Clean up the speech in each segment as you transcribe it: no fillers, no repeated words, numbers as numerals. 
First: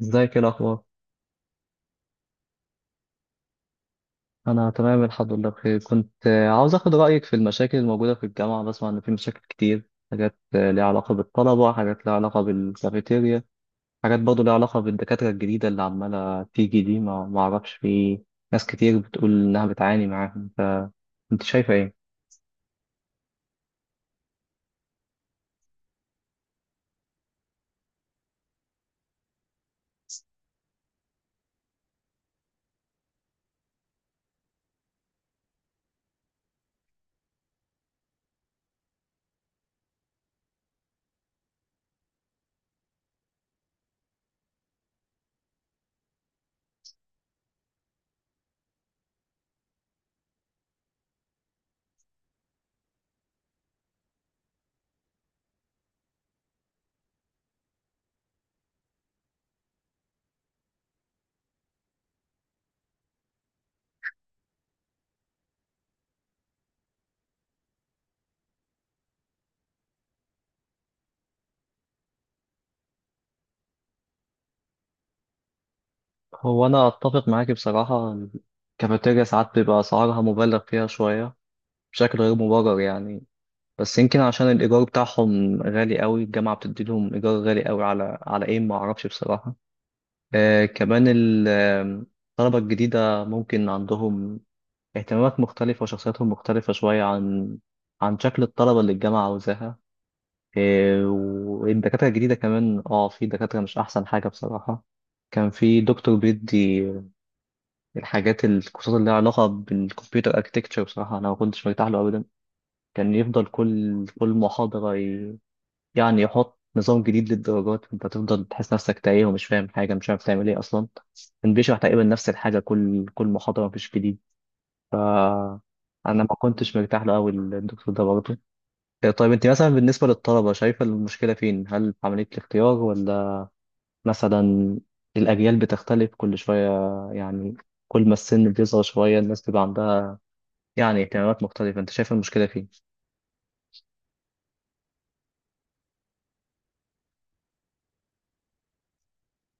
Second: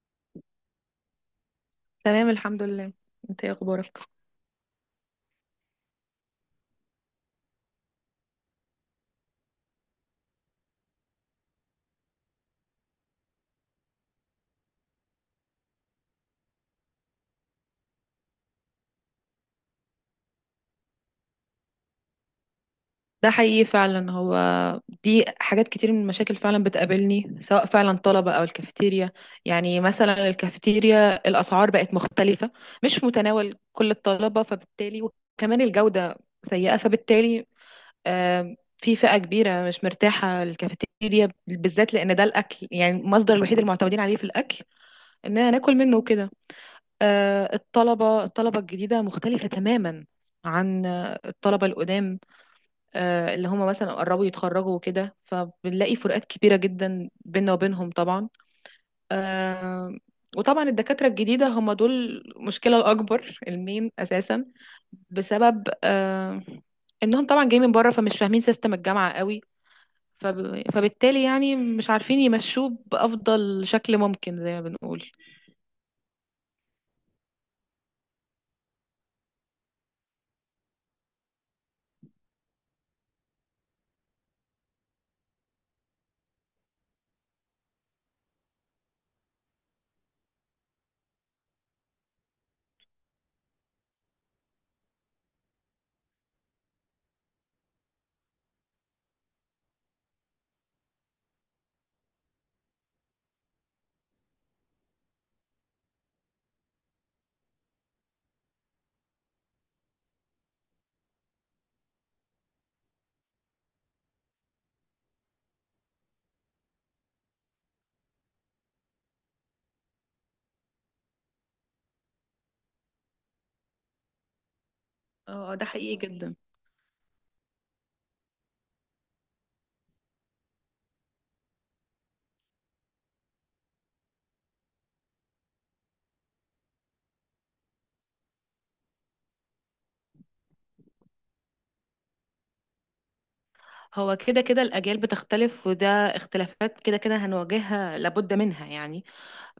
ازيك، ايه الاخبار؟ تمام الحمد لله. انت ايه اخبارك؟ انا تمام الحمد لله بخير. كنت عاوز اخد رايك في المشاكل الموجوده في الجامعه. بسمع ان في مشاكل كتير، حاجات ليها علاقه بالطلبه، حاجات ليها علاقه بالكافيتيريا، حاجات برضه ليها علاقه بالدكاتره الجديده اللي عماله تيجي دي. ما اعرفش، في ناس كتير بتقول انها بتعاني معاهم. فانت شايفه ايه؟ ده حقيقي فعلا. هو دي حاجات كتير من المشاكل فعلا بتقابلني، سواء فعلا طلبة او الكافيتيريا. يعني مثلا الكافيتيريا الاسعار بقت مختلفة، مش متناول كل الطلبة، فبالتالي وكمان الجودة سيئة. فبالتالي في فئة كبيرة مش مرتاحة الكافيتيريا بالذات، لان ده الاكل يعني المصدر الوحيد المعتمدين عليه في الاكل، اننا ناكل منه وكده. الطلبة الجديدة مختلفة تماما عن الطلبة القدام، اللي هم مثلا قربوا يتخرجوا وكده، فبنلاقي فروقات كبيرة جدا بيننا وبينهم طبعا. آه، وطبعا الدكاترة الجديدة هم دول المشكلة الأكبر المين أساسا، بسبب إنهم طبعا جايين من بره فمش فاهمين سيستم الجامعة قوي. فبالتالي يعني مش عارفين يمشوه بأفضل شكل ممكن زي ما بنقول. هو انا اتفق معاكي بصراحه. الكافيتيريا ساعات بيبقى اسعارها مبالغ فيها شويه بشكل غير مبرر يعني. بس يمكن عشان الإيجار بتاعهم غالي قوي، الجامعة بتدي لهم إيجار غالي قوي على إيه، ما أعرفش بصراحة. كمان ال- آم، الطلبة الجديدة ممكن عندهم اهتمامات مختلفة وشخصياتهم مختلفة شوية عن شكل الطلبة اللي الجامعة عاوزاها. والدكاترة الجديدة كمان، في دكاترة مش أحسن حاجة بصراحة. كان في دكتور بيدي الحاجات الكورسات اللي لها علاقة بالكمبيوتر اركتكتشر. بصراحة أنا ما كنتش مرتاح له أبدا. كان يفضل كل محاضرة، يعني يحط نظام جديد للدرجات، انت تفضل تحس نفسك تايه ومش فاهم حاجه، مش عارف تعمل ايه اصلا. كان بيشرح تقريبا نفس الحاجه كل محاضره، مفيش جديد. ف اه ده حقيقي انا ما جدا. كنتش مرتاح له قوي الدكتور ده برضه. إيه طيب، انت مثلا بالنسبه للطلبه شايفه المشكله فين؟ هل في عمليه الاختيار، ولا مثلا الاجيال بتختلف كل شويه؟ يعني كل ما السن بيصغر شويه الناس بيبقى عندها يعني اهتمامات مختلفه. انت شايف المشكله فين؟ هو كده كده الأجيال بتختلف، وده اختلافات كده كده هنواجهها لابد منها يعني.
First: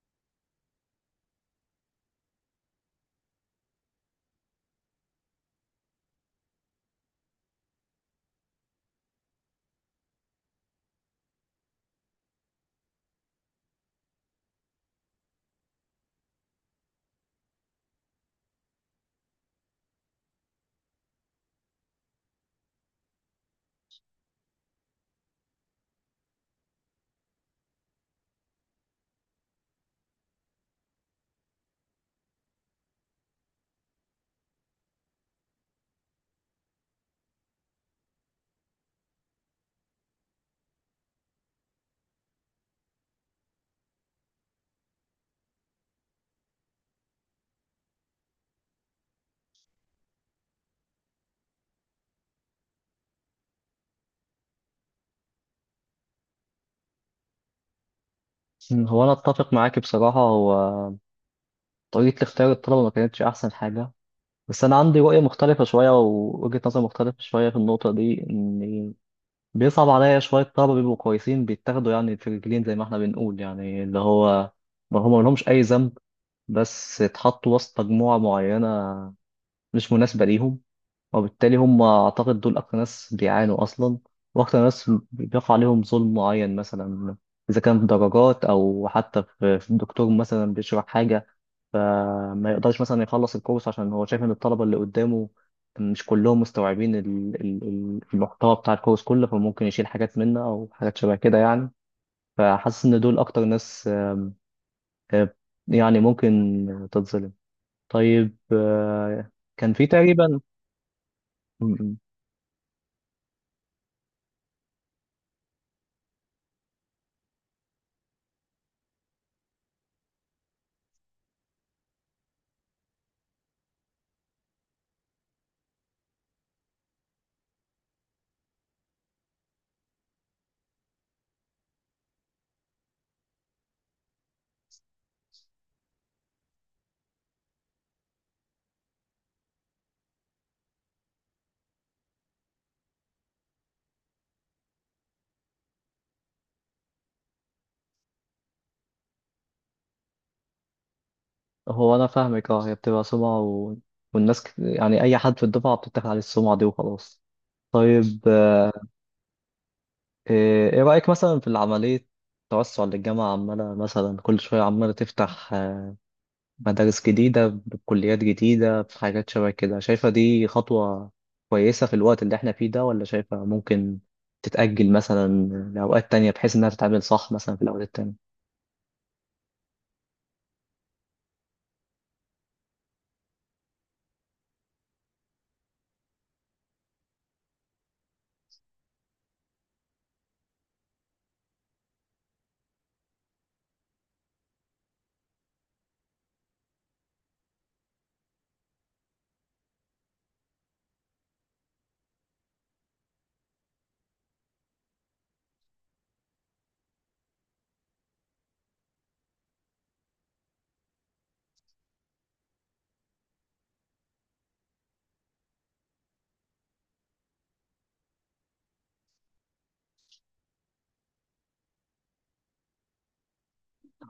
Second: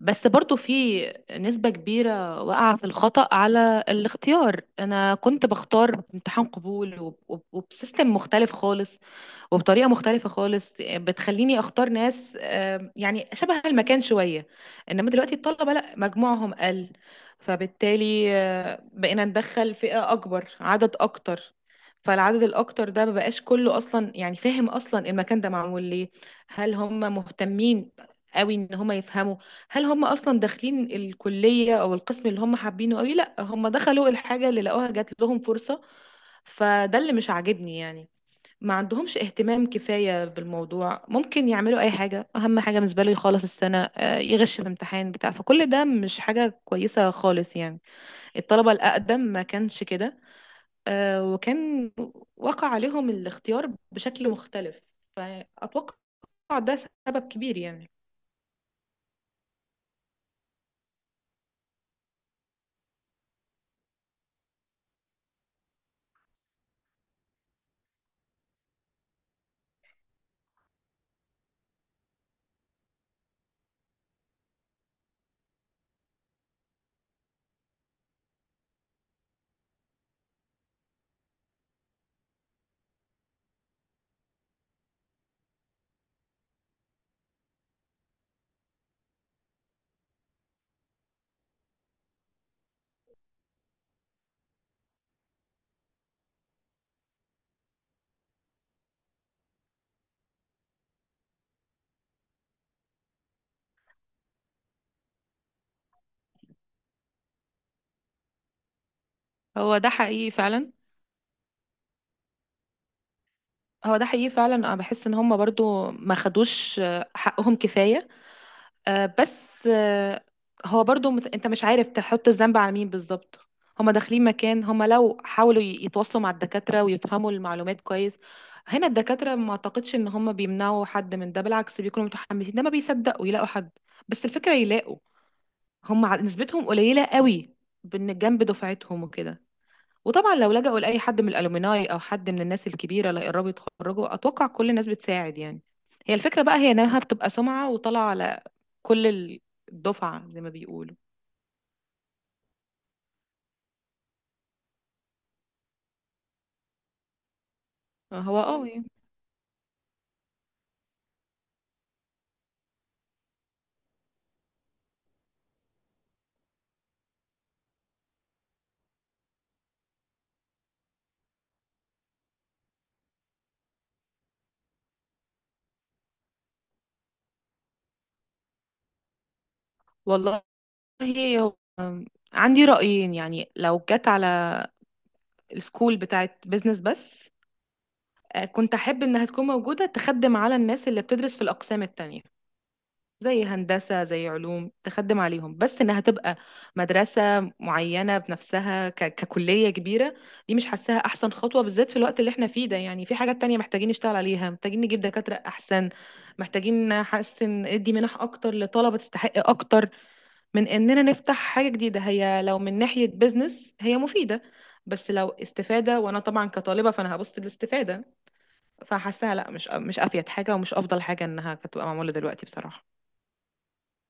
بس برضو في نسبة كبيرة واقعة في الخطأ على الاختيار. أنا كنت بختار امتحان قبول وبسيستم مختلف خالص وبطريقه مختلفه خالص، بتخليني اختار ناس يعني شبه المكان شويه. انما دلوقتي الطلبه لا، مجموعهم قل، فبالتالي بقينا ندخل فئه اكبر عدد اكتر، فالعدد الاكتر ده مبقاش كله اصلا، يعني فاهم اصلا المكان ده معمول ليه؟ هل هم مهتمين قوي ان هم يفهموا؟ هل هم اصلا داخلين الكليه او القسم اللي هم حابينه قوي؟ لا، هم دخلوا الحاجه اللي لقوها، جات لهم فرصه. فده اللي مش عاجبني يعني. ما عندهمش اهتمام كفاية بالموضوع، ممكن يعملوا أي حاجة، أهم حاجة بالنسبة له يخلص السنة، يغش في امتحان بتاع، فكل ده مش حاجة كويسة خالص يعني. الطلبة الأقدم ما كانش كده، وكان وقع عليهم الاختيار بشكل مختلف. فأتوقع ده سبب كبير يعني. هو انا اتفق معاك بصراحه. هو طريقه اختيار الطلبه ما كانتش احسن حاجه. بس انا عندي رؤيه مختلفه شويه ووجهه نظر مختلفه شويه في النقطه دي. ان بيصعب عليا شويه، طلبه بيبقوا كويسين بيتاخدوا يعني في رجلين زي ما احنا بنقول، يعني اللي هو ما هم لهمش اي ذنب، بس اتحطوا وسط مجموعه معينه مش مناسبه ليهم. وبالتالي هم اعتقد دول اكتر ناس بيعانوا اصلا، واكتر ناس بيقع عليهم ظلم معين. مثلا اذا كان في درجات، او حتى في الدكتور مثلا بيشرح حاجه ما يقدرش مثلا يخلص الكورس عشان هو شايف ان الطلبه اللي قدامه مش كلهم مستوعبين المحتوى بتاع الكورس كله، فممكن يشيل حاجات منه او حاجات شبه كده يعني. فحاسس ان دول اكتر ناس آه، يعني ممكن تتظلم. طيب، كان هو في ده حقيقي تقريبا فعلا. م- م. هو ده حقيقي فعلا، أنا بحس إن هم برضو ما خدوش حقهم كفاية. بس هو برضو انت مش عارف تحط الذنب على مين بالظبط. هما داخلين مكان، هما لو حاولوا يتواصلوا مع الدكاترة ويفهموا المعلومات كويس، هنا الدكاترة ما اعتقدش ان هما بيمنعوا حد من ده، بالعكس بيكونوا متحمسين، ده ما بيصدقوا يلاقوا حد. بس الفكرة يلاقوا، هما نسبتهم قليلة قوي جنب دفعتهم وكده. وطبعا لو لجأوا لأي حد من الألومناي أو حد من الناس الكبيرة اللي قربوا يتخرجوا، أتوقع كل الناس بتساعد يعني. هي الفكرة بقى هي إنها بتبقى سمعة وطالعة على كل الدفعة زي ما بيقولوا. هو انا فاهمك، اه. هي بتبقى سمعه والناس يعني اي حد في الدفعه بتتاخد عليه السمعه دي وخلاص. طيب، هو اه يعني. ايه رايك مثلا في العمليه توسع للجامعه، عماله مثلا كل شويه عماله تفتح مدارس جديدة بكليات جديدة بحاجات شبه كده. شايفة دي خطوة كويسة في الوقت اللي احنا فيه ده، ولا شايفة ممكن تتأجل مثلا لأوقات تانية بحيث إنها تتعمل صح مثلا في الأوقات التانية؟ والله، هو عندي رأيين. يعني لو جت على السكول بتاعت بيزنس بس، كنت أحب إنها تكون موجودة تخدم على الناس اللي بتدرس في الأقسام التانية، زي هندسة زي علوم، تخدم عليهم، بس انها تبقى مدرسة معينة بنفسها ككلية كبيرة، دي مش حاساها احسن خطوة بالذات في الوقت اللي احنا فيه ده. يعني في حاجات تانية محتاجين نشتغل عليها، محتاجين نجيب دكاترة احسن، محتاجين نحسن، ادي منح اكتر لطلبة تستحق اكتر، من اننا نفتح حاجة جديدة. هي لو من ناحية بيزنس هي مفيدة، بس لو استفادة، وانا طبعا كطالبة فانا هبص للاستفادة، فحاساها لا، مش افيد حاجة ومش افضل حاجة انها كانت تبقى معمولة دلوقتي بصراحة.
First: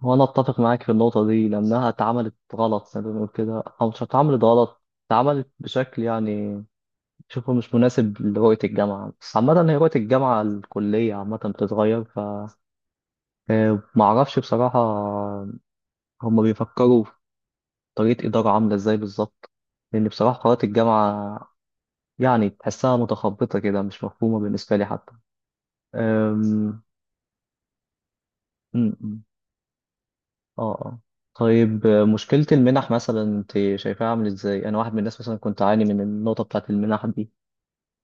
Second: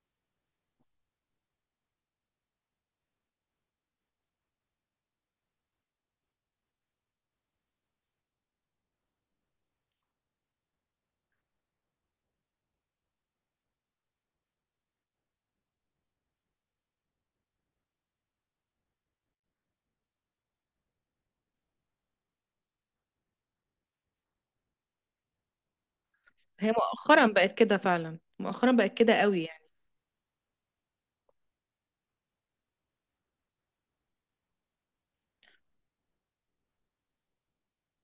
وأنا أتفق معاك في النقطة دي، لأنها اتعملت غلط زي ما بنقول كده، أو مش اتعملت غلط، اتعملت بشكل يعني شوفه مش مناسب لرؤية الجامعة. بس عامة هي رؤية الجامعة الكلية عامة بتتغير. ف آه، معرفش بصراحة هما بيفكروا طريقة إدارة عاملة إزاي بالظبط. لأن بصراحة قرارات الجامعة يعني تحسها متخبطة كده، مش مفهومة بالنسبة لي حتى. هي أم... مؤخرا بقت كده فعلا، مؤخرا بقت أم، كده أم. قوي يعني. آه آه طيب، مشكلة المنح مثلا أنت شايفاها عاملة إزاي؟ أنا واحد من الناس مثلا كنت أعاني من النقطة بتاعة المنح دي.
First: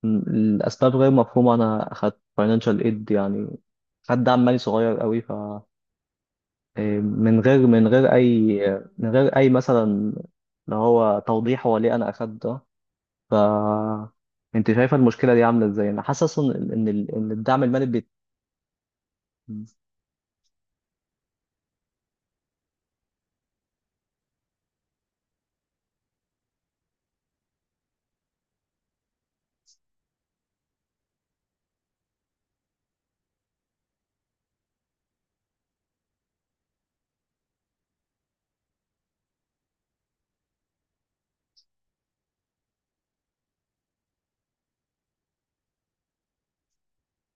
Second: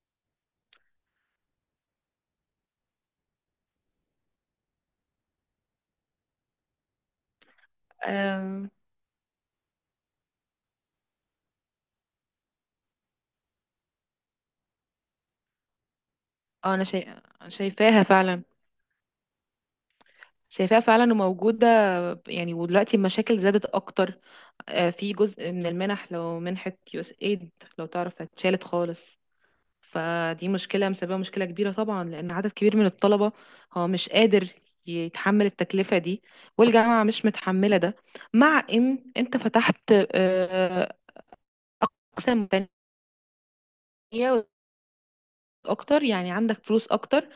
الأسباب غير مفهومة. أنا أخدت financial aid يعني، خد دعم مالي صغير قوي. ف آه، من غير من غير أي آه من غير أي مثلا اللي هو توضيح هو ليه أنا أخدت ده. ف انت شايفه المشكله دي عامله ازاي؟ انا حاسس ان انا ان ال- شايفة، إن الدعم المالي شايفاها فعلا، شايفاها فعلا وموجودة. يعني ودلوقتي المشاكل زادت اكتر. آه، في جزء من المنح، لو منحة يو اس ايد لو تعرف اتشالت خالص، فدي مشكلة مسببة مشكلة كبيرة طبعا، لان عدد كبير من الطلبة هو مش قادر يتحمل التكلفة دي، والجامعة مش متحملة ده. مع ان انت فتحت اقسام تانية اكتر، يعني عندك فلوس اكتر،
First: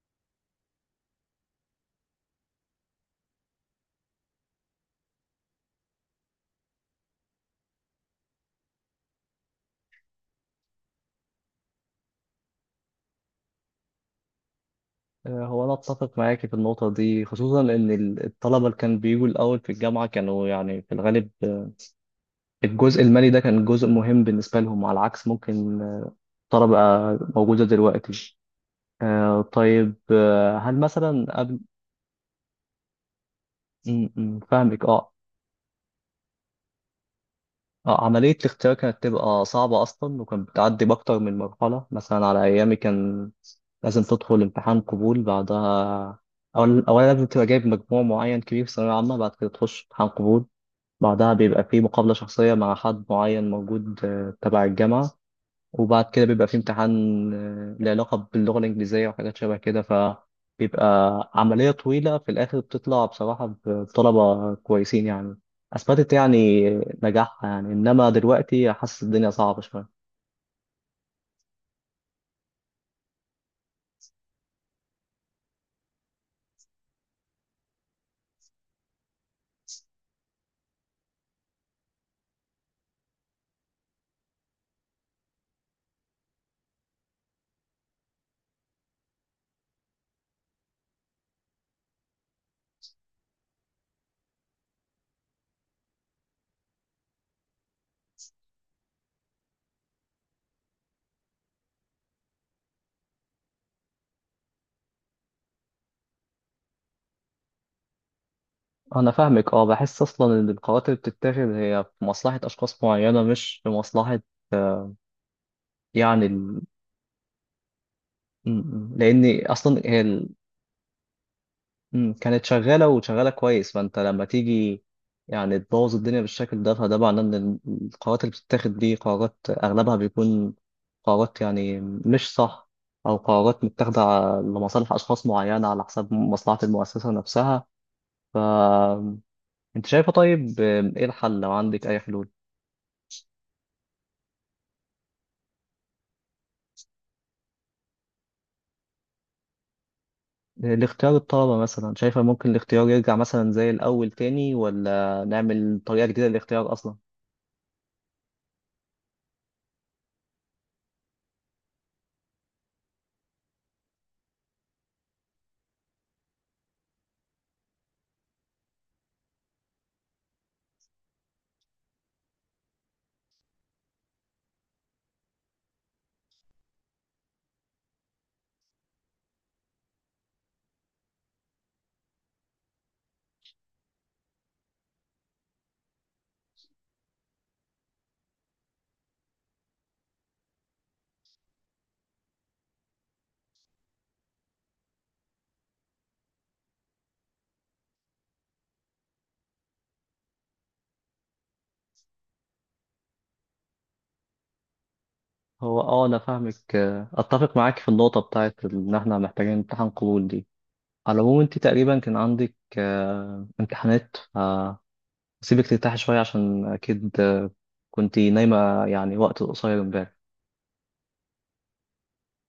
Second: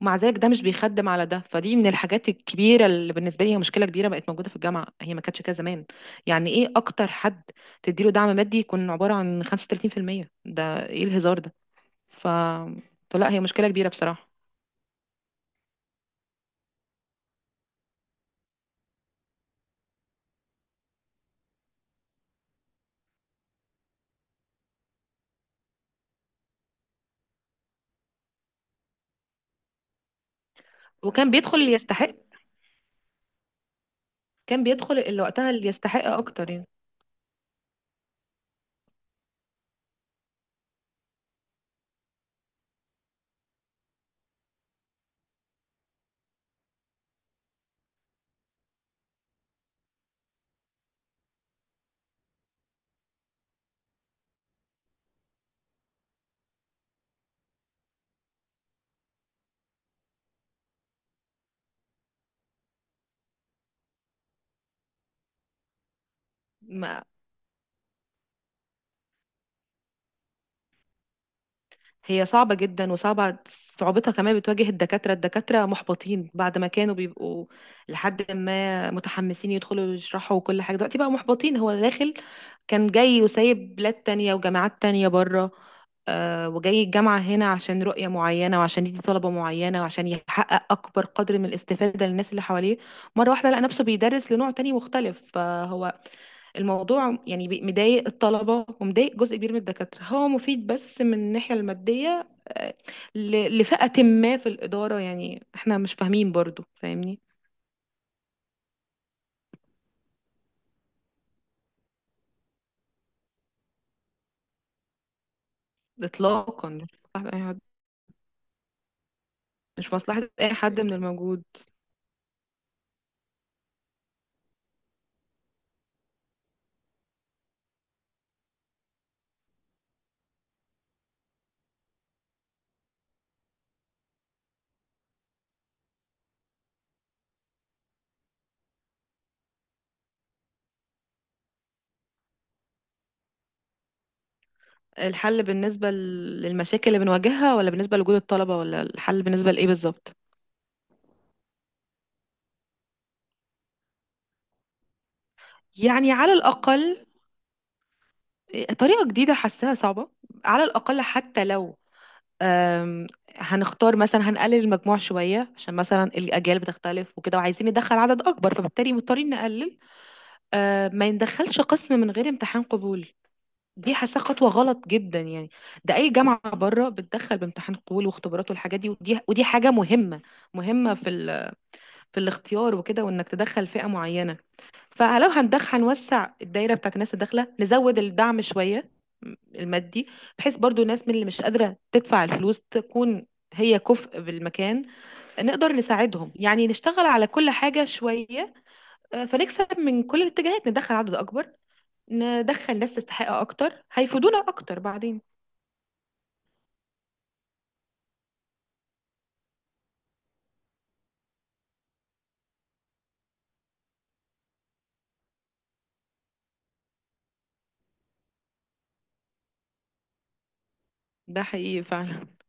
ومع ذلك ده مش بيخدم على ده. فدي من الحاجات الكبيره اللي بالنسبه لي هي مشكله كبيره بقت موجوده في الجامعه، هي ما كانتش كده زمان. يعني ايه اكتر حد تديله دعم مادي يكون عباره عن 35%؟ ده ايه الهزار ده؟ ف فلا هي مشكله كبيره بصراحه. هو انا اتفق معاكي في النقطه دي، خصوصا ان الطلبه اللي كانوا بيجوا الاول في الجامعه كانوا يعني في الغالب الجزء المالي ده كان جزء مهم بالنسبه لهم، على عكس ممكن طلبه موجوده دلوقتي. طيب، هل مثلا وكان بيدخل قبل اللي يستحق، م- م، كان فاهمك، بيدخل اه. اللي وقتها اللي يستحق اكتر يعني. عملية الاختيار كانت تبقى صعبة أصلا، وكانت بتعدي بأكتر من مرحلة. مثلا على أيامي كان لازم تدخل امتحان قبول، بعدها أولا لازم تبقى جايب مجموع معين كبير في ثانوية عامة. بعد كده تخش امتحان قبول، بعدها بيبقى فيه مقابلة شخصية مع حد معين موجود تبع الجامعة. وبعد كده بيبقى في امتحان له علاقة باللغة الإنجليزية وحاجات شبه كده. فبيبقى عملية طويلة في الآخر بتطلع بصراحة بطلبة كويسين يعني، أثبتت يعني ما نجاحها يعني. إنما دلوقتي حاسس الدنيا صعبة شوية. هي صعبة جدا، صعوبتها كمان بتواجه الدكاترة. الدكاترة محبطين بعد ما كانوا بيبقوا لحد ما متحمسين يدخلوا يشرحوا وكل حاجة، دلوقتي بقى محبطين. هو داخل كان جاي وسايب بلاد تانية وجامعات تانية بره، وجاي الجامعة هنا عشان رؤية معينة وعشان يدي طلبة معينة وعشان يحقق أكبر قدر من الاستفادة للناس اللي حواليه. مرة واحدة لقى نفسه بيدرس لنوع تاني مختلف، فهو الموضوع يعني مضايق الطلبة ومضايق جزء كبير من الدكاترة، هو مفيد بس من الناحية المادية لفئة ما في الإدارة. يعني احنا مش فاهمين برضو، فاهمني؟ أنا فاهمك، أه. بحس أصلا إن القرارات اللي بتتاخد هي في مصلحة أشخاص معينة، مش في مصلحة آه، يعني ال... إطلاقا، مش مصلحة أي حد، لأن أصلا مش هي مصلحة أي حد من الموجود. كانت شغالة وشغالة كويس. فأنت لما تيجي يعني تبوظ الدنيا بالشكل ده، فده معناه إن القرارات اللي بتتاخد دي قرارات أغلبها بيكون قرارات يعني مش صح، أو قرارات متاخدة لمصالح أشخاص معينة على حساب مصلحة المؤسسة نفسها. فأنت شايفة، طيب، إيه الحل لو عندك أي حلول؟ الحل بالنسبة للمشاكل اللي بنواجهها، ولا بالنسبة لوجود الطلبة، ولا الحل بالنسبة لإيه بالظبط؟ الاختيار الطلبة مثلا، شايفة ممكن الاختيار يرجع مثلا زي الأول تاني، ولا نعمل طريقة يعني جديدة على للاختيار أصلا؟ الأقل طريقة جديدة حاساها صعبة، على الأقل حتى لو آم، هنختار مثلا، هنقلل المجموع شوية عشان مثلا الأجيال بتختلف وكده، وعايزين ندخل عدد أكبر فبالتالي مضطرين نقلل. ما يندخلش قسم من غير امتحان قبول، دي حاسة خطوة غلط جدا يعني. ده أي جامعة بره بتدخل بامتحان قبول واختبارات والحاجات دي، ودي ودي حاجة مهمة، مهمة في في الاختيار وكده، وإنك تدخل فئة معينة. فلو هنوسع الدايره بتاعت الناس الداخله، نزود الدعم شويه المادي، بحيث برضو الناس من اللي مش قادره تدفع الفلوس تكون هي كفء بالمكان، نقدر نساعدهم. يعني نشتغل على كل حاجه شويه، فنكسب من كل الاتجاهات، ندخل عدد اكبر، ندخل ناس تستحق اكتر هيفيدونا اكتر بعدين. هو انا فاهمك، اتفق معاك في النقطه بتاعت ان احنا محتاجين امتحان قبول دي. على العموم انت تقريبا كان عندك امتحانات، فسيبك ترتاحي شويه، عشان اكيد كنتي نايمه يعني وقت قصير امبارح. ده حقيقي فعلا.